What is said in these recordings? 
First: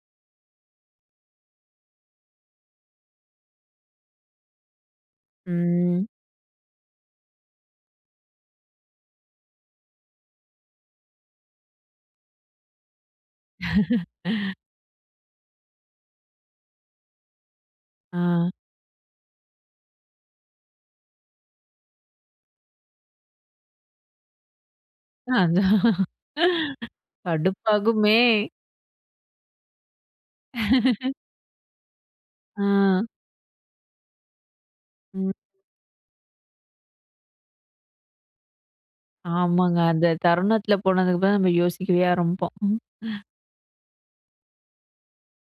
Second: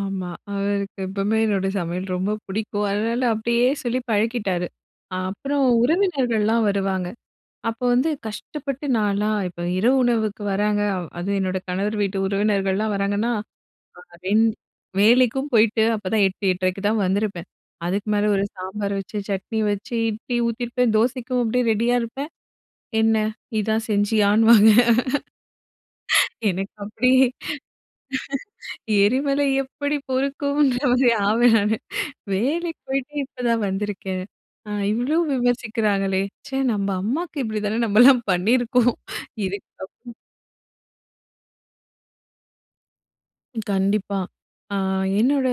ஆமா. அவருக்கு எப்பவுமே என்னோட சமையல் ரொம்ப பிடிக்கும். அதனால அப்டியே சொல்லி பழக்கிட்டாரு. அப்புறம், ம். உறவினர்கள்லாம் வருவாங்க. அப்போ வந்து கஷ்டப்பட்டு நான்லாம் இப்ப இரவு உணவுக்கு வர்றாங்க அதும் என்னோட கணவர் வீட்டு உறவினர்கள்லாம் வராங்கன்னா, அ ரெண் வேலைக்கும் போயிட்டு அப்போதான் 8:00, 8:30க்கு தான் வந்திருப்பேன். அதுக்கு மேல ஒரு அ. சாம்பார் வச்சு, சட்னி வச்சு, இட்லி ஊத்தியிருப்பேன், தோசைக்கும் அப்டியே ரெடியா இருப்பேன், "என்ன? இதான் செஞ்சியான்னுவாங்க. அதான். எனக்கு அப்டி கடுப்பாகுமே! எரிமலை எப்டி பொறுக்கும்ன்ற மாரி ஆவேன் நானு. "வேலைக்கு அ. போயிட்டு இப்பதான் வந்திருக்கேன். அ இவ்ளோ ம். விமர்சிக்கிறாங்களே! ச்சே, நம்ம அம்மாவுக்கு இப்படி தானே நம்மலாம் பண்ணியிருப்கோம்" ஆமாங்க. இதுக்கப் அந்த தருணத்தில போனதுக்கு தான் நம்ம யோசிக்கவே ஆரம்பிப்போம். கண்டிப்பா! அ, என்னோட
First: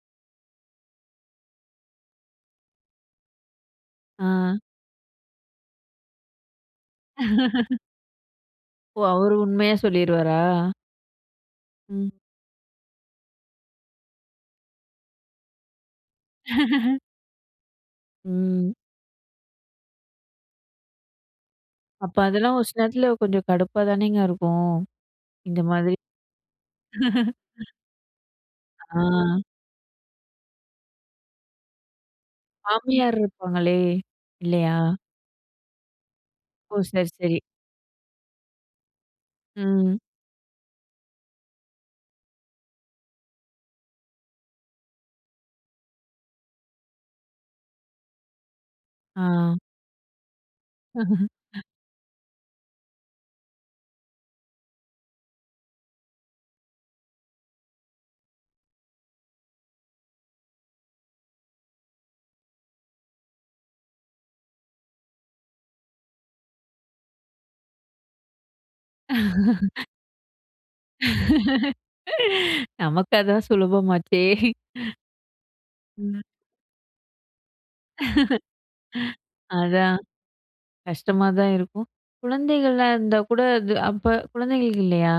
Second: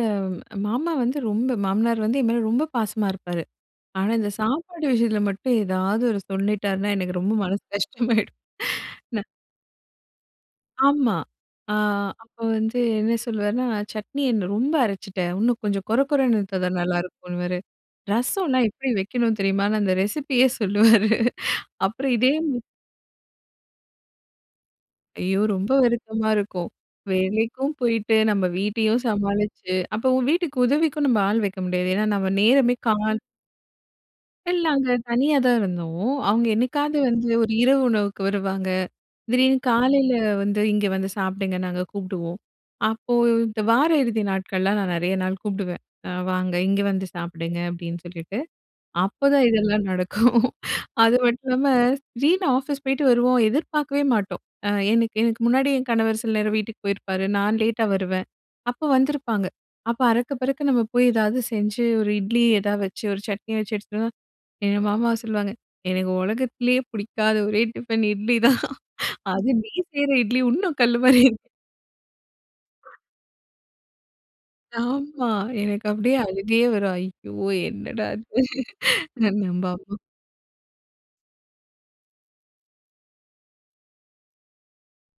அ மாமா வந்து ரொம்ப மாமனார் வந்து என் மேல ரொம்ப பாசமா இருப்பாரு, ஆனா இந்த அ. சாப்பாடு விஷயத்தில மட்டும் ஏதாவது ஒரு சொல்லிட்டார்னா, எனக்கு ரொம்ப மனசு கஷ்டமாயிடும்! ஓ! ந அவரு உண்மையா சொல்லிருவாரா? ஆமா. அ ம். அப்போ வந்து என்ன சொல்லுவாருன்னா, சட்னி என்ன ரொம்ப அரைச்சுட்டேன் இன்னும் கொஞ்சம் கொர கொர இருந்தா தான் நல்லாயிருக்குன்னுவாரு, ரசம்லாம் ம். எப்படி வைக்கணும் தெரியுமான்னு அந்த ரெசிப்பியே சொல்லுவாரு! அப்புறம் அப்ப இதே அதெல்லாம் ஒரு சில நேரத்தில கொஞ்சம் கடுப்பா தானேங்க இருக்கும்! ஐயோ! இந்த ரொம்ப மாதிரி வருத்தமா இருக்கும். வேலைக்கும் போயிட்டு, நம்ம வீட்டையும் அ. சமாளிச்சு, அப்போ உ வீட்டுக்கு உதவிக்கும் நம்ம ஆள் வைக்க முடியாது. ஏன்னா நம்ம நேரமே கா மாமியார் இருப்பாங்களே இல்ல, இல்லையா? அங்க தனியா தான் இருந்தோம். அவங்க ஓ! என்னைக்காவது சரி, வந்து சரி. ஒரு இரவு உணவுக்கு வருவாங்க. திடீர்னு ம். காலைல வந்து இங்க வந்து சாப்பிடுங்க நாங்க கூப்பிடுவோம். அப்போ இந்த வார இறுதி நாட்கள்லாம் நான் நெறைய நாள் கூப்பிடுவேன். "அ வாங்க இங்க வந்து சாப்பிடுங்க!" அப்படின்னு சொல்லிட்டு, அப்ப தான் அ. இதெல்லாம் நடக்கும். அது மட்டும் இல்லாம, திடீர்ன்னு ஆஃபீஸ் போயிட்டு வருவோம். எதிர்பார்க்கவே மாட்டோம். அ எனக்கு எனக்கு முன்னாடி என் கணவர் சில நேரம் வீட்டுக்கு போயிருப்பாரு. நான் லேட்டா வருவேன். அப்ப வந்திருப்பாங்க. அப்போ அறக்க பறக்க நம்ம போய் ஏதாவது செஞ்சு, ஒரு இட்லி எதாவது வச்சு ஒரு சட்னி வச்சு எடுத்து வந்தா, எங்க மாமா சொல்லுவாங்க "எனக்கு உலகத்திலேயே பிடிக்காத ஒரே டிஃபன் இட்லி தான்! அதுவும் நீ செய்ற இட்லி இன்னும் கல்லு மாதிரி இருக்கு" நமக்கு அதுதான் சுலபம் ஆச்சே! ஆமா. எனக்கு அப்டியே ம். அழுகையே வரும். ஐயோ! என்னடா அது. என்னன்னு அதான். பார்ப்போம். கஷ்டமா தான் இருக்கும். குழந்தைகள்லாம் இருந்தா கூட அது அப்ப குழந்தைகள் இல்லையா?